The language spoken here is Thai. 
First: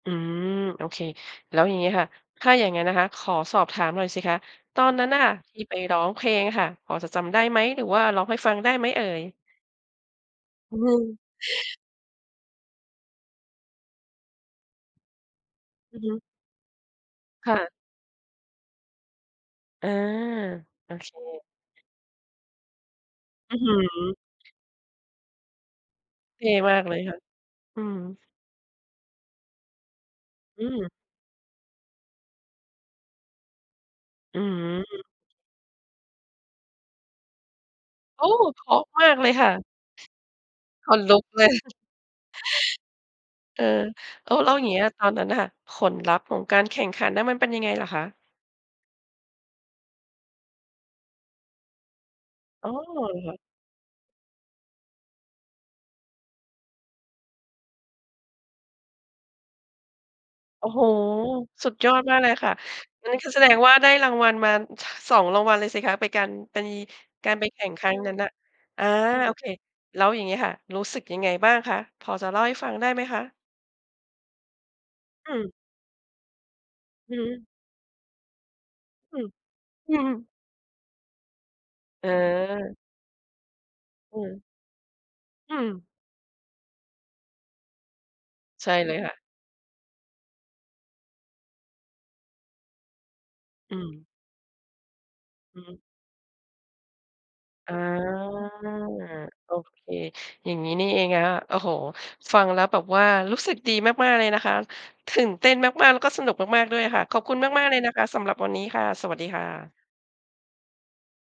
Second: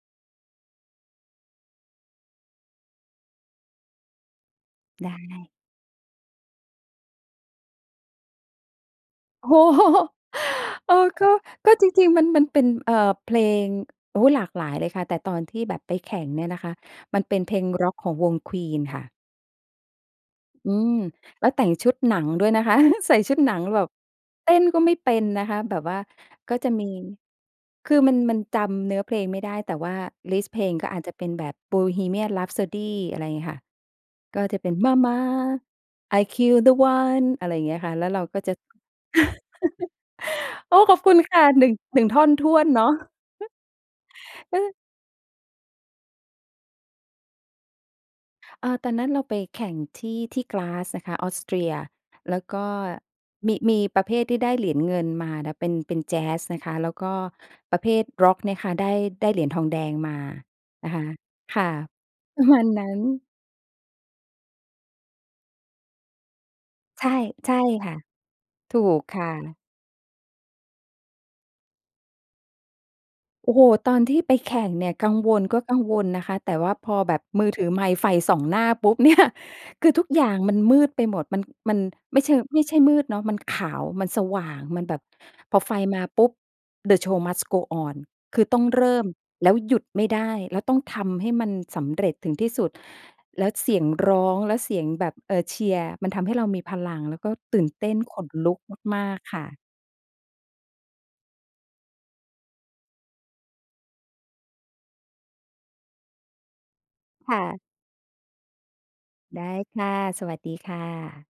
อืม โอเค แล้วอย่างงี้ค่ะ ถ้าอย่างงั้นนะคะขอสอบถามหน่อยสิคะ ตอนนั้ไดนน่ะค่ะ้ ที่ไปร้องเพลงอะค่ะ พอจะจำได้ไหม หรือว่าร้องให้ฟังได้ไหมเอ่ย? โอ้ โฮ อืโอ้ ม ก็ ก็จริง ๆ มัน มันเป็น เอ่อ เพลง โอ๊ย หลากหลายเลยค่ะ แต่ตอนที่แบบไปอือแฮข่ึ งเนี่ยนะคะ มันเป็นคเพ่ลงะ ร็อกของวง Queen ค่ะ อา อืโอม เค แล้วแต่งชุดหนังด้วยนะคะ ใส่ชุดหอนัื้องฮืแบบ อ เต้นก็ไม่เป็นนะคะ แบบว่า เท่ก็จะมามกี เลยค่ะ อืคือม มัน มันจำเนื้อเพลงไม่ได้ แต่ว่าลิสต์เพอืลงก็ม อาจจะเป็นแบบ "Bohemian Rhapsody" อะไรอย่างงี้ค่ะ อกื็้อจะเป็น ฮือ Mama, I kill the one อะไรอย่างเงี้ยค่ะ แล้วเรโอา้! ก็จะ เพราะมากเลยค่ะ โอ้! ขขอนบคลุุณกคเ่ละ ย หนึ่ง 1 ท่อนถ้วนเนาะ เออ โอ้ แล้วเอย่างเออ งี้ยตอนนั้นอะค่ะ ผลลัพธ์ของการแข่งขันนั้นมันน่ะเป็นยังไงเหรอคะ? เออ ตอนนั้นเราไปแข่งที่ ที่กราทซ์นะคะ ออสเตรีย แล้วกอ็๋อ เหรอคะ? มี มีประเภทที่ได้เหรียญเงินมานะ เป็น เป็นแจ๊สนะคะ แล้วก็ประเภทร็อกเนี่ยค่ะได้ ได้เหรียญทองแดงมาโอ้โฮ นะคะ ค่สะ ุดยอดมากเลยปรคะ ่ะ มาณนั้อันนี้น คือแสดงว่าได้รางวัลมา ท 2 รางวัลเลยสิคะ ไปการ ไป ใช่ การไปใชแ่ข่งคครั่้ะ งนั้นน่ะ ถูอา กค่โอเค ะ แล้วอย่างงี้ค่ะ รู้สึกยังไงบ้างคะ พอจะเล่าให้ฟังได้ไหมคะ? โอ้โฮ ตอนที่ไปแข่งเนี่ยกังอวืล ม ก็กังวลนะคะ แต่ว่าพออแืบอบฮึ มือถือไมค์ไฟส่องหน้าปุ๊บ เนอีื่ย ม คืออืทุกม อย่างมันมืดไปหมด มัน มันไม่เชิง ไม่ใชเออ ่มืดเนาะ มันขาว มันอืสอฮวึ ่าง มันแบบ อืพอไฟม มาปุ๊บ the show must go on คือต้องใช่เรเลิย่ม ค่ะ แล้วหยุดไม่ได้ แล้วต้องทำให้มันสำเร็จถึงที่สุด แล้วเสอืียงม ร้อง แล้วเสียงแบบ เอ่อ เอชือีฮยรึ ์ มันทำให้เรามีพลัง แล้วก็ตื่นอา เต้น ขนลุกมาก ๆ ค่โอะ เค อย่างงี้นี่เองนะคะ โอ้โฮ ฟังแล้วแบบว่ารู้สึกดีมาก ๆ เลยนะคะ ตื่นเต้นมาก ๆ แล้วก็สนุกมาก ๆ ด้วยค่ะ ขอบคคุณ่ะ มาก ๆ เลยนะคะสำหรับวันนี้ค่ะ สวัสดีคได่้ะ ค่ะ สวัสดีค่ะ